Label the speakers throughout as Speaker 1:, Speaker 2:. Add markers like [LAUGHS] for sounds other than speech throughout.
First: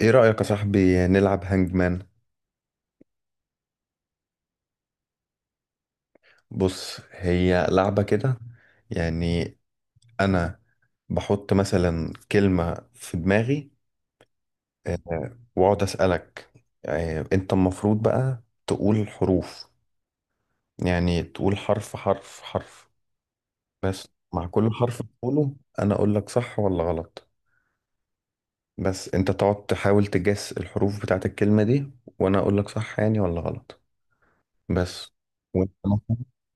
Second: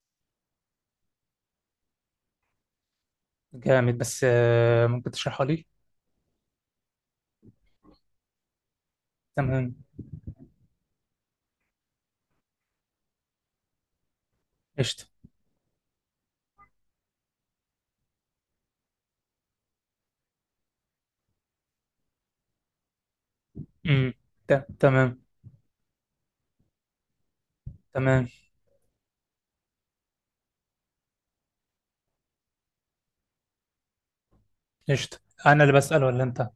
Speaker 1: ايه رأيك يا صاحبي نلعب هانج مان؟
Speaker 2: جامد بس ممكن تشرحها لي.
Speaker 1: بص، هي لعبة كده. يعني
Speaker 2: تمام،
Speaker 1: انا بحط مثلا كلمة في دماغي،
Speaker 2: قشطة.
Speaker 1: واقعد اسألك. انت المفروض بقى تقول حروف، يعني تقول حرف حرف حرف بس.
Speaker 2: امم.
Speaker 1: مع
Speaker 2: ت-
Speaker 1: كل حرف
Speaker 2: تمام
Speaker 1: تقوله انا اقول لك صح ولا غلط.
Speaker 2: تمام،
Speaker 1: بس انت تقعد تحاول تجس الحروف بتاعت الكلمة دي، وانا اقول لك صح يعني ولا غلط بس.
Speaker 2: قشطة. انا
Speaker 1: وانت
Speaker 2: اللي بسأل
Speaker 1: مثلاً،
Speaker 2: ولا انت؟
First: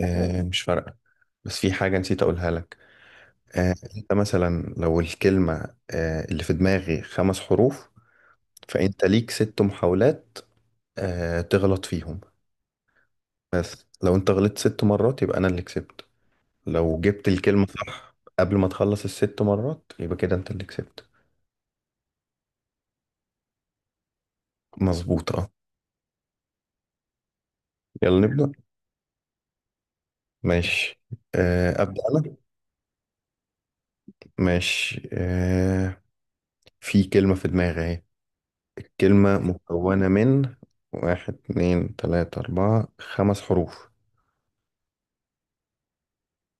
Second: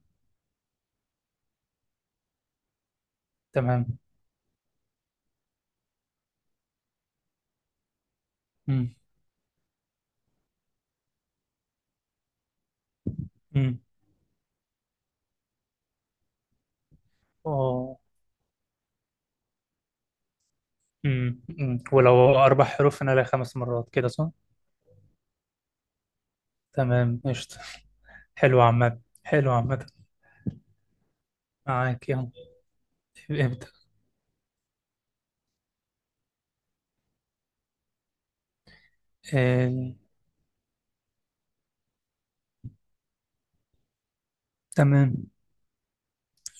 Speaker 1: مش فارقة. بس في حاجة نسيت أقولها لك.
Speaker 2: تمام.
Speaker 1: أنت مثلا لو الكلمة اللي في دماغي خمس حروف،
Speaker 2: امم.
Speaker 1: فأنت ليك ست محاولات تغلط فيهم.
Speaker 2: امم.
Speaker 1: بس لو أنت غلطت ست مرات يبقى أنا اللي كسبت. لو جبت الكلمة
Speaker 2: اه.
Speaker 1: صح قبل ما تخلص الست مرات يبقى كده أنت اللي كسبت.
Speaker 2: امم. أمم. ولو 4 حروف انا لها 5 مرات، كده صح؟
Speaker 1: مظبوط أه.
Speaker 2: تمام، قشطة.
Speaker 1: يلا نبدأ.
Speaker 2: حلو عامة، حلو عامة.
Speaker 1: ماشي، أبدأ
Speaker 2: معاك، يلا
Speaker 1: أنا.
Speaker 2: ابدأ.
Speaker 1: ماشي في كلمة في دماغي أهي. الكلمة
Speaker 2: آه،
Speaker 1: مكونة من واحد اتنين تلاتة أربعة خمس حروف.
Speaker 2: تمام.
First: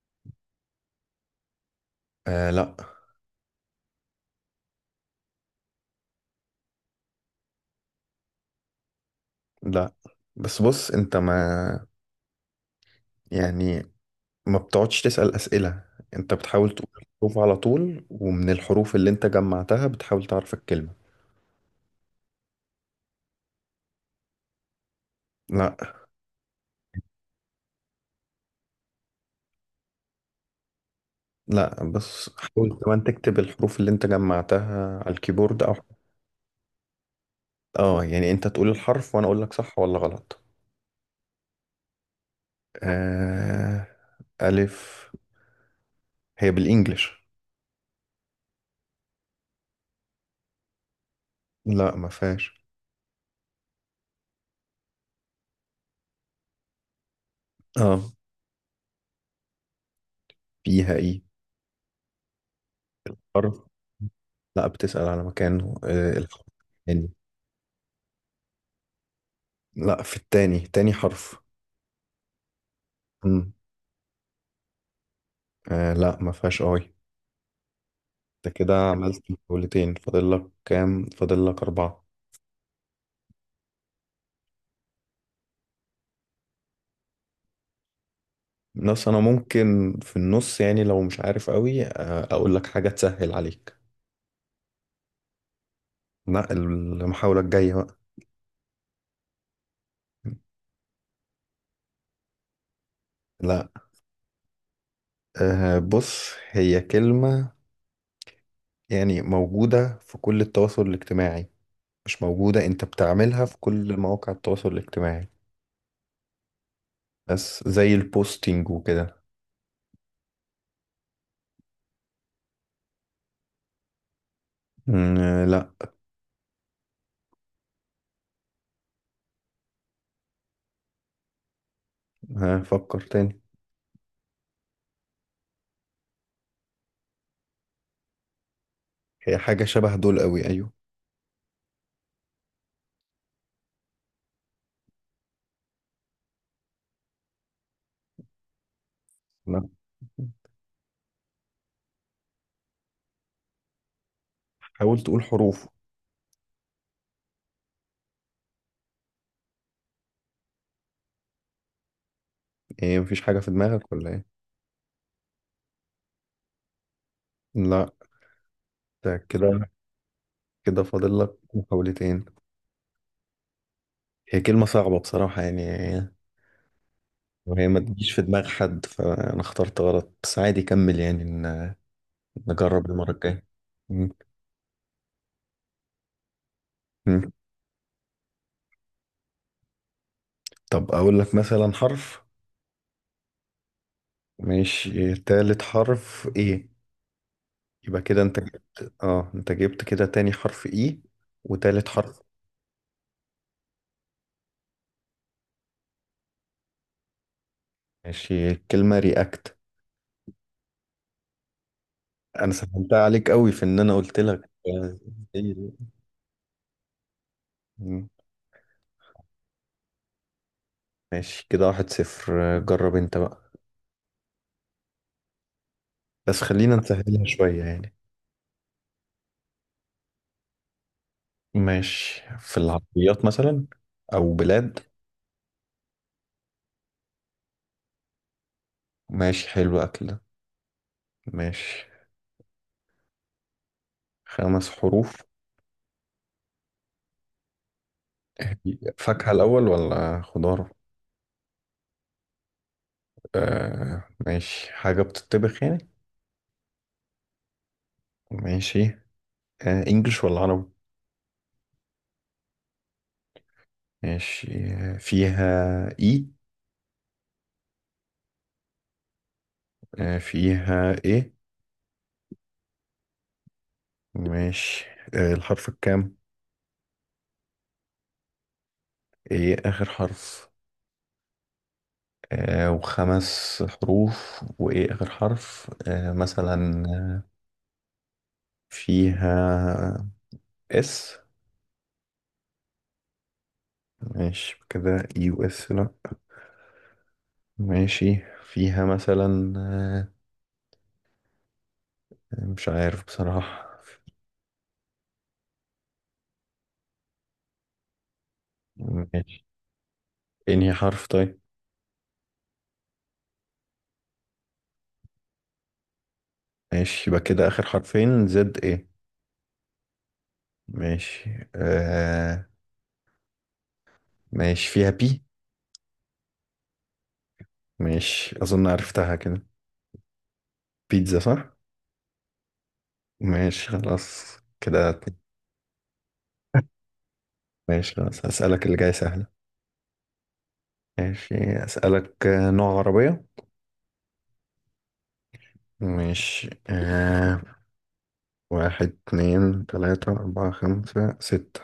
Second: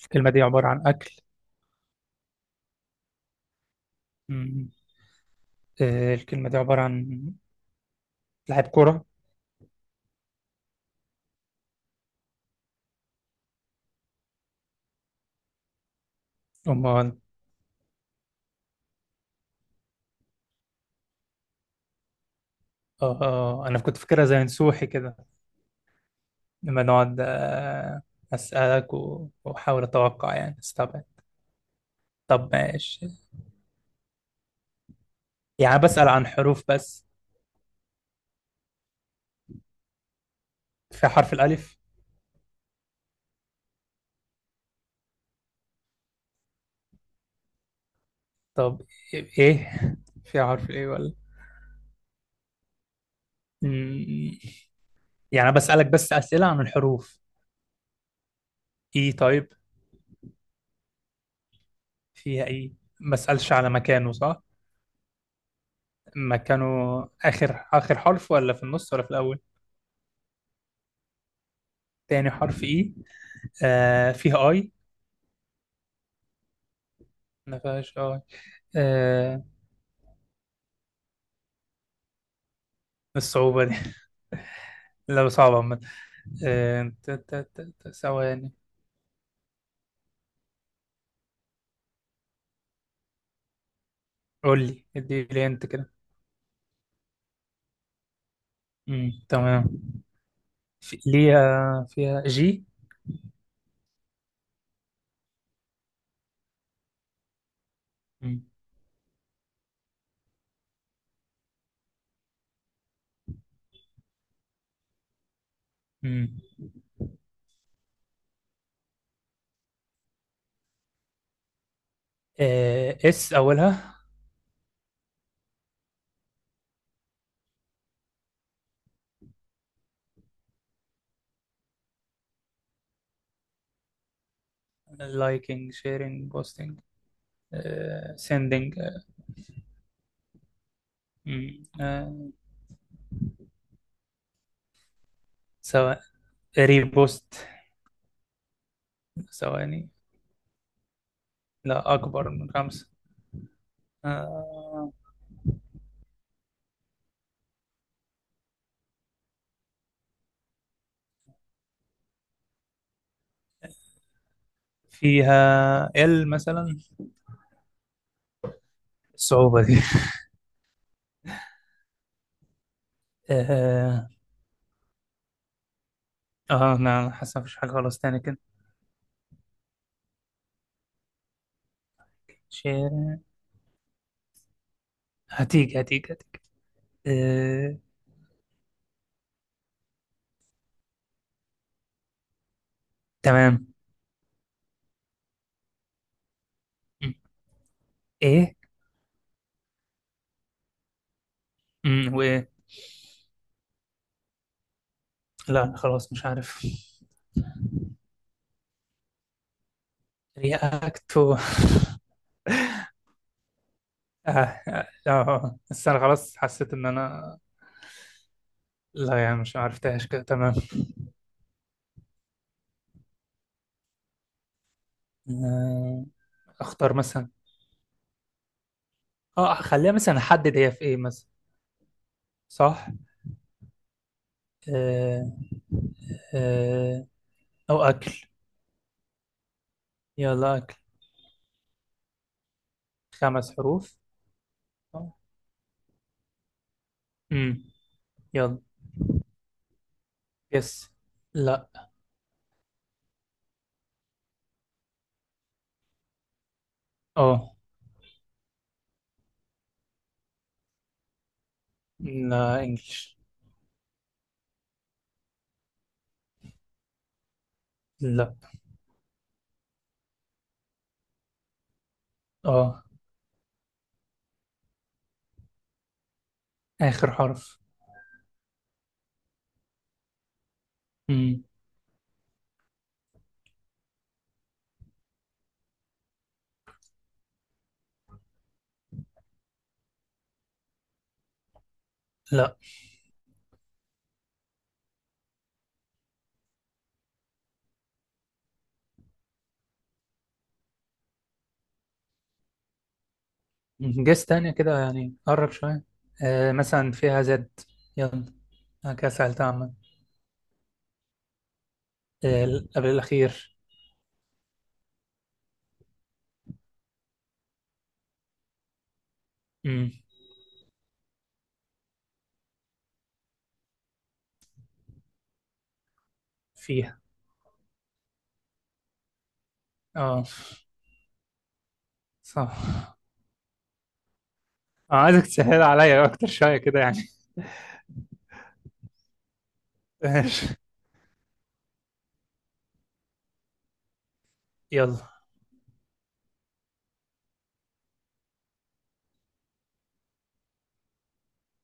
Speaker 2: الكلمة دي عبارة عن أكل.
Speaker 1: آه لا.
Speaker 2: أمم. الكلمة دي عبارة عن لاعب كرة.
Speaker 1: لا بس بص، انت ما يعني ما بتقعدش تسأل أسئلة. انت بتحاول تقول
Speaker 2: أمال.
Speaker 1: الحروف على طول، ومن الحروف اللي انت جمعتها بتحاول تعرف الكلمة.
Speaker 2: آه، آه، آه. أنا كنت فاكرها زي نسوحي كده.
Speaker 1: لا.
Speaker 2: لما نقعد أسألك و- وأحاول أتوقع، يعني استبعد.
Speaker 1: لا بس
Speaker 2: طب
Speaker 1: حاول كمان
Speaker 2: ماشي.
Speaker 1: تكتب الحروف اللي انت جمعتها على الكيبورد او.
Speaker 2: يعني بسأل عن حروف بس.
Speaker 1: اه يعني انت تقول الحرف وانا اقول لك صح ولا غلط.
Speaker 2: في حرف الألف.
Speaker 1: آه. ألف، هي بالإنجلش.
Speaker 2: طب، إيه؟ في حرف الإيه ولا؟
Speaker 1: لا ما فيهاش.
Speaker 2: مم، يعني بسألك بس أسئلة عن الحروف؟
Speaker 1: اه.
Speaker 2: إيه، طيب.
Speaker 1: فيها ايه
Speaker 2: فيها إيه؟ ما أسألش
Speaker 1: حرف.
Speaker 2: على مكانه، صح؟
Speaker 1: لا بتسأل على مكانه الحرف
Speaker 2: مكانه.
Speaker 1: يعني.
Speaker 2: آخر آخر حرف، ولا في النص، ولا في الأول؟
Speaker 1: لا، في التاني، تاني حرف.
Speaker 2: تاني حرف إيه؟
Speaker 1: مم.
Speaker 2: آه، فيها آي؟
Speaker 1: آه لا، ما فيهاش اي.
Speaker 2: ما فيهاش آي.
Speaker 1: انت كده عملت
Speaker 2: آه،
Speaker 1: جولتين، فاضل لك كام؟ فاضل لك اربعة.
Speaker 2: الصعوبة دي [LAUGHS] لا، صعبة عامة. ثواني.
Speaker 1: بس انا ممكن في النص يعني لو مش عارف قوي اقول لك حاجة تسهل عليك.
Speaker 2: قول لي، ادي لي انت كده.
Speaker 1: لا، المحاولة الجاية بقى.
Speaker 2: امم، تمام. في ليها فيها جي؟
Speaker 1: لا. آه بص، هي كلمة
Speaker 2: امم.
Speaker 1: يعني موجودة في كل التواصل الاجتماعي. مش موجودة، انت بتعملها في كل مواقع التواصل الاجتماعي.
Speaker 2: امم.
Speaker 1: بس زي البوستينج وكده.
Speaker 2: آه، اس اولها؟
Speaker 1: آه لا. آه فكر تاني.
Speaker 2: لايكينج، شيرينج، بوستينج، سيندينج.
Speaker 1: هي حاجة شبه دول قوي، ايوه.
Speaker 2: سواء ريبوست.
Speaker 1: لا.
Speaker 2: ثواني. لا، اكبر من 5. آه،
Speaker 1: حاول تقول حروف. ايه مفيش حاجة في دماغك ولا ايه؟
Speaker 2: فيها ال مثلا؟
Speaker 1: لا. ده
Speaker 2: الصعوبة
Speaker 1: كده،
Speaker 2: دي.
Speaker 1: كده فاضل لك محاولتين.
Speaker 2: اه.
Speaker 1: هي كلمة صعبة بصراحة يعني.
Speaker 2: انا حاسس مفيش
Speaker 1: وهي
Speaker 2: حاجة
Speaker 1: ما
Speaker 2: خلاص
Speaker 1: تجيش
Speaker 2: تاني
Speaker 1: في
Speaker 2: كده.
Speaker 1: دماغ حد، فانا اخترت غلط. بس عادي كمل يعني نجرب المرة
Speaker 2: شيرين.
Speaker 1: الجاية. مم.
Speaker 2: هتيجي هتيجي هتيجي.
Speaker 1: مم.
Speaker 2: آه،
Speaker 1: طب اقول لك مثلا حرف.
Speaker 2: تمام.
Speaker 1: ماشي، تالت حرف ايه؟
Speaker 2: م.
Speaker 1: يبقى كده انت
Speaker 2: ايه؟
Speaker 1: جبت، اه انت جبت كده تاني حرف ايه وتالت
Speaker 2: م،
Speaker 1: حرف.
Speaker 2: وايه؟ لا، خلاص مش عارف.
Speaker 1: ماشي، كلمة رياكت.
Speaker 2: رياكت.
Speaker 1: انا سهلتها عليك قوي في ان انا قلت
Speaker 2: آه،
Speaker 1: لك.
Speaker 2: آه، آه. بس أنا خلاص حسيت إن أنا.
Speaker 1: مم.
Speaker 2: لا، يعني مش عرفتهاش كده، تمام.
Speaker 1: ماشي كده، واحد صفر. جرب انت بقى.
Speaker 2: آه،
Speaker 1: بس خلينا
Speaker 2: أختار
Speaker 1: نسهلها
Speaker 2: مثلا.
Speaker 1: شوية يعني.
Speaker 2: أه، خليها مثلا أحدد هي في إيه مثلا.
Speaker 1: ماشي، في
Speaker 2: صح.
Speaker 1: العربيات مثلا، أو بلاد.
Speaker 2: آه، آه. أو أكل.
Speaker 1: ماشي حلو، أكل ده.
Speaker 2: يلا، أكل.
Speaker 1: ماشي.
Speaker 2: 5 حروف.
Speaker 1: خمس حروف.
Speaker 2: امم، يلا.
Speaker 1: فاكهة الأول ولا خضار؟
Speaker 2: يس. لا.
Speaker 1: آه ماشي، حاجة بتطبخ يعني.
Speaker 2: أه.
Speaker 1: ماشي. إنجلش ولا عربي؟
Speaker 2: لا، إنجلش.
Speaker 1: ماشي. فيها إي؟
Speaker 2: لا.
Speaker 1: آه فيها إيه.
Speaker 2: أه،
Speaker 1: ماشي. الحرف الكام؟
Speaker 2: آخر حرف.
Speaker 1: إيه، آخر حرف.
Speaker 2: امم.
Speaker 1: وخمس حروف وإيه آخر حرف؟ مثلا فيها اس؟
Speaker 2: لا،
Speaker 1: ماشي كده اي و اس لأ. ماشي، فيها مثلا مش عارف بصراحة.
Speaker 2: جيس تانية كده يعني قرب شوية. آه، مثلا فيها زد، يلا. أنا كده
Speaker 1: ماشي،
Speaker 2: سألتها عامة.
Speaker 1: انهي حرف طيب؟
Speaker 2: آه، ال- قبل الأخير.
Speaker 1: ماشي، يبقى كده آخر حرفين زد ايه.
Speaker 2: مم.
Speaker 1: ماشي آه. ماشي، فيها بي.
Speaker 2: فيها.
Speaker 1: ماشي أظن عرفتها كده.
Speaker 2: اه،
Speaker 1: بيتزا صح؟
Speaker 2: صح.
Speaker 1: ماشي، خلاص كده.
Speaker 2: آه، عايزك تسهل عليا أكتر شوية كده يعني.
Speaker 1: ماشي خلاص، هسألك اللي جاي سهل.
Speaker 2: ماشي،
Speaker 1: ماشي. أسألك نوع عربية.
Speaker 2: يلا.
Speaker 1: ماشي آه. واحد اتنين تلاتة أربعة خمسة ستة.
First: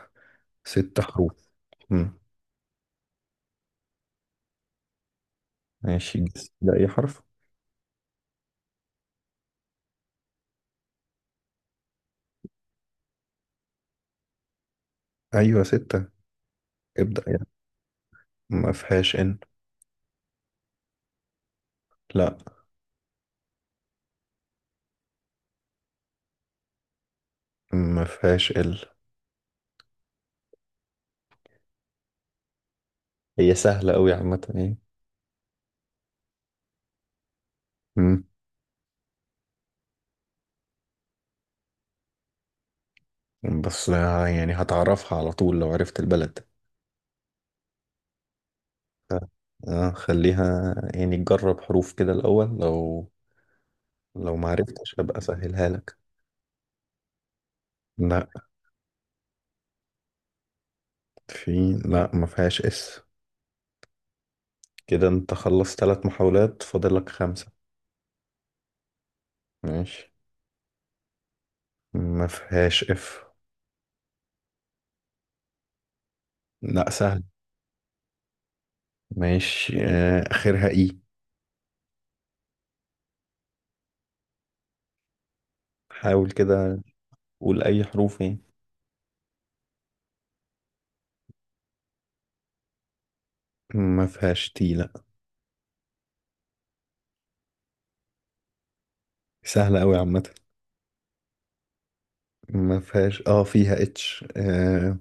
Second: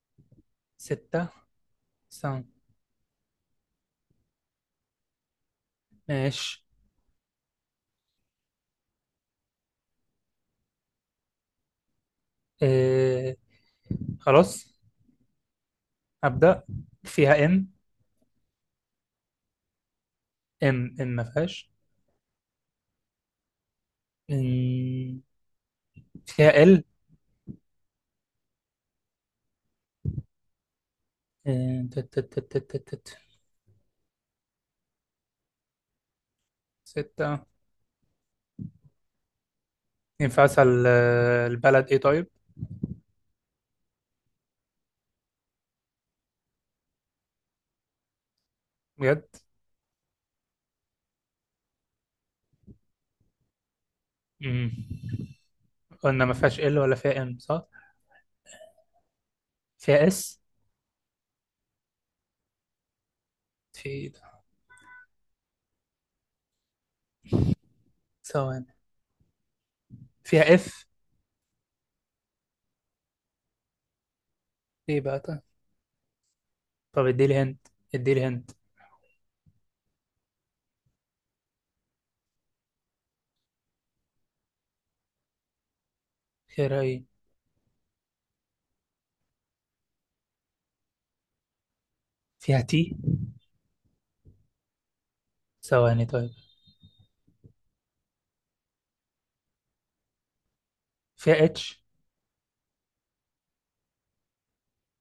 Speaker 1: ست
Speaker 2: 6.
Speaker 1: حروف. مم.
Speaker 2: سام.
Speaker 1: ماشي، جس
Speaker 2: ماشي.
Speaker 1: ده أي حرف؟
Speaker 2: آه، خلاص.
Speaker 1: أيوة ستة.
Speaker 2: أبدأ.
Speaker 1: ابدأ يعني.
Speaker 2: فيها إم.
Speaker 1: ما فيهاش إن.
Speaker 2: إم، إم، ما فيهاش.
Speaker 1: لا
Speaker 2: إم، فيها إل.
Speaker 1: ما فيهاش ال.
Speaker 2: آه، تت- تت- تت- تت- تت. تت.
Speaker 1: هي سهلة أوي عامة يعني.
Speaker 2: 6.
Speaker 1: مم.
Speaker 2: ينفع أسأل البلد إيه؟ طيب.
Speaker 1: بس يعني هتعرفها على طول لو عرفت البلد. ف-
Speaker 2: بجد؟
Speaker 1: خليها يعني تجرب حروف كده الأول. لو لو ما
Speaker 2: مم.
Speaker 1: عرفتش هبقى أسهلها لك.
Speaker 2: قلنا ما فيهاش ال، ولا فيها ام، صح؟
Speaker 1: ده.
Speaker 2: فيها اس.
Speaker 1: في، لا ما فيهاش اس.
Speaker 2: في إيه ده؟
Speaker 1: كده انت خلصت ثلاث محاولات، فاضل لك خمسة.
Speaker 2: ثواني.
Speaker 1: ماشي.
Speaker 2: فيها اف.
Speaker 1: ما فيهاش اف.
Speaker 2: ايه بقى؟ طيب.
Speaker 1: لا
Speaker 2: طب،
Speaker 1: سهل.
Speaker 2: اديلي هنت، اديلي هنت.
Speaker 1: ماشي اخرها اي. حاول
Speaker 2: خيرها
Speaker 1: كده،
Speaker 2: ايه؟
Speaker 1: قول اي حروف يعني.
Speaker 2: فيها تي.
Speaker 1: ما فيهاش تي، لا.
Speaker 2: ثواني، طيب.
Speaker 1: سهلة قوي عامة.
Speaker 2: فيها اتش.
Speaker 1: ما فيهاش. اه فيها اتش، آه.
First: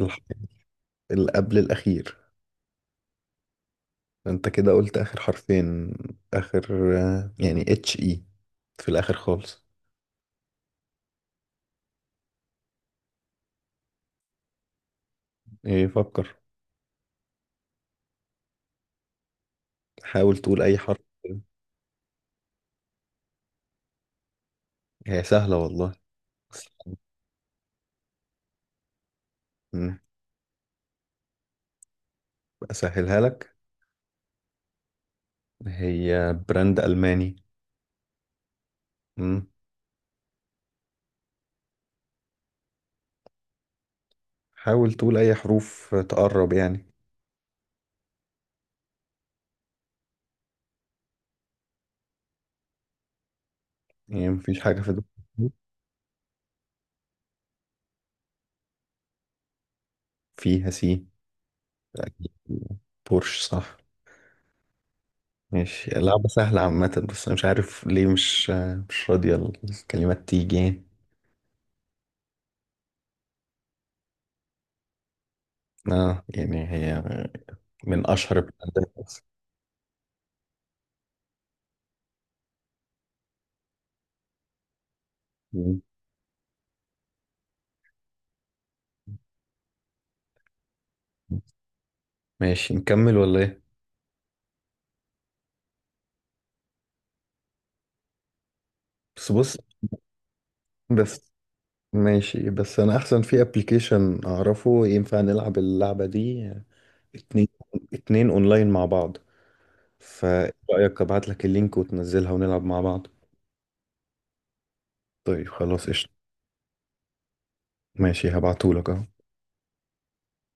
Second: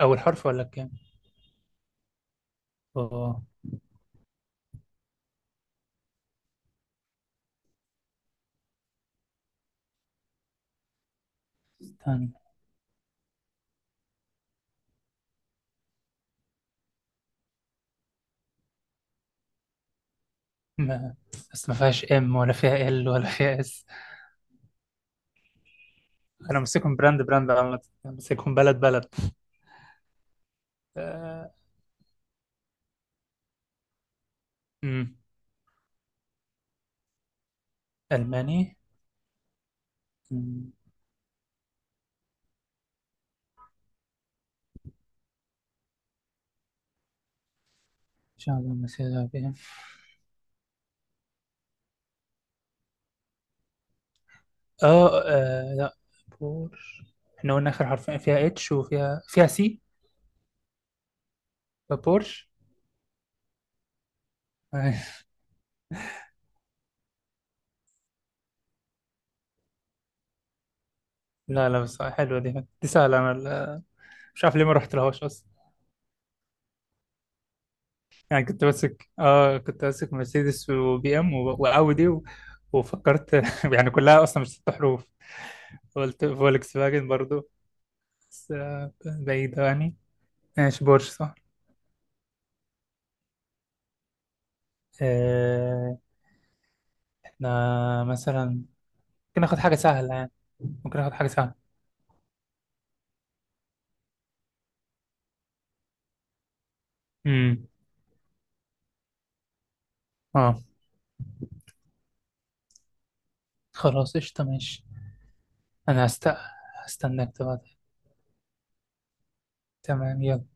Speaker 1: الح-
Speaker 2: اول حرف ولا كام؟
Speaker 1: اللي قبل الاخير.
Speaker 2: اه.
Speaker 1: انت كده قلت اخر حرفين، اخر يعني اتش اي في الاخر خالص.
Speaker 2: استنى.
Speaker 1: ايه فكر، حاول تقول اي حرف.
Speaker 2: ما بس ما فيهاش ام، ولا فيها ال، ولا فيها اس.
Speaker 1: هي سهلة والله.
Speaker 2: انا ماسكهم براند براند عامة. أنا ماسكهم بلد بلد.
Speaker 1: مم.
Speaker 2: آه.
Speaker 1: أسهلها لك.
Speaker 2: أمم.
Speaker 1: هي براند ألماني.
Speaker 2: الماني.
Speaker 1: مم.
Speaker 2: أمم.
Speaker 1: حاول تقول أي حروف تقرب يعني.
Speaker 2: ان شاء الله مسيرها بيه.
Speaker 1: يعني مفيش حاجة في
Speaker 2: اه،
Speaker 1: دماغك.
Speaker 2: آه، لا. بور. احنا قلنا اخر حرفين فيها اتش، وفيها سي.
Speaker 1: فيها سي؟ أكيد،
Speaker 2: بورش.
Speaker 1: بورش صح.
Speaker 2: أي.
Speaker 1: ماشي، لعبة سهلة عامة بس أنا مش عارف ليه مش، مش راضية الكلمات تيجي يعني.
Speaker 2: لا، لا، بس حلوة. دي سهلة. أنا مش عارف ليه ما رحت لهاش أصلا.
Speaker 1: آه يعني هي من أشهر
Speaker 2: يعني كنت
Speaker 1: البراندات
Speaker 2: ماسك
Speaker 1: أصلا.
Speaker 2: آه كنت ماسك مرسيدس، وبي إم، وأودي. وفكرت [LAUGHS] يعني كلها أصلا مش 6 حروف.
Speaker 1: مم.
Speaker 2: قلت فولكس فاجن برضو. بس بعيدة يعني. ماشي، بورش صح.
Speaker 1: ماشي نكمل ولا إيه؟
Speaker 2: آه، إحنا مثلا
Speaker 1: بس
Speaker 2: ممكن
Speaker 1: بص.
Speaker 2: ناخد حاجة سهلة يعني، ممكن ناخد حاجة
Speaker 1: بس
Speaker 2: سهلة.
Speaker 1: ماشي، بس أنا أحسن في أبليكيشن أعرفه ينفع نلعب اللعبة دي اتنين
Speaker 2: امم.
Speaker 1: اتنين اونلاين مع بعض. فايه
Speaker 2: اه.
Speaker 1: رأيك ابعت لك اللينك وتنزلها ونلعب مع بعض.
Speaker 2: خلاص، قشطة، ماشي.
Speaker 1: طيب خلاص
Speaker 2: أنا
Speaker 1: قشطة.
Speaker 2: هستناك تبعت.
Speaker 1: ماشي هبعتهولك اهو.
Speaker 2: تمام، يلا.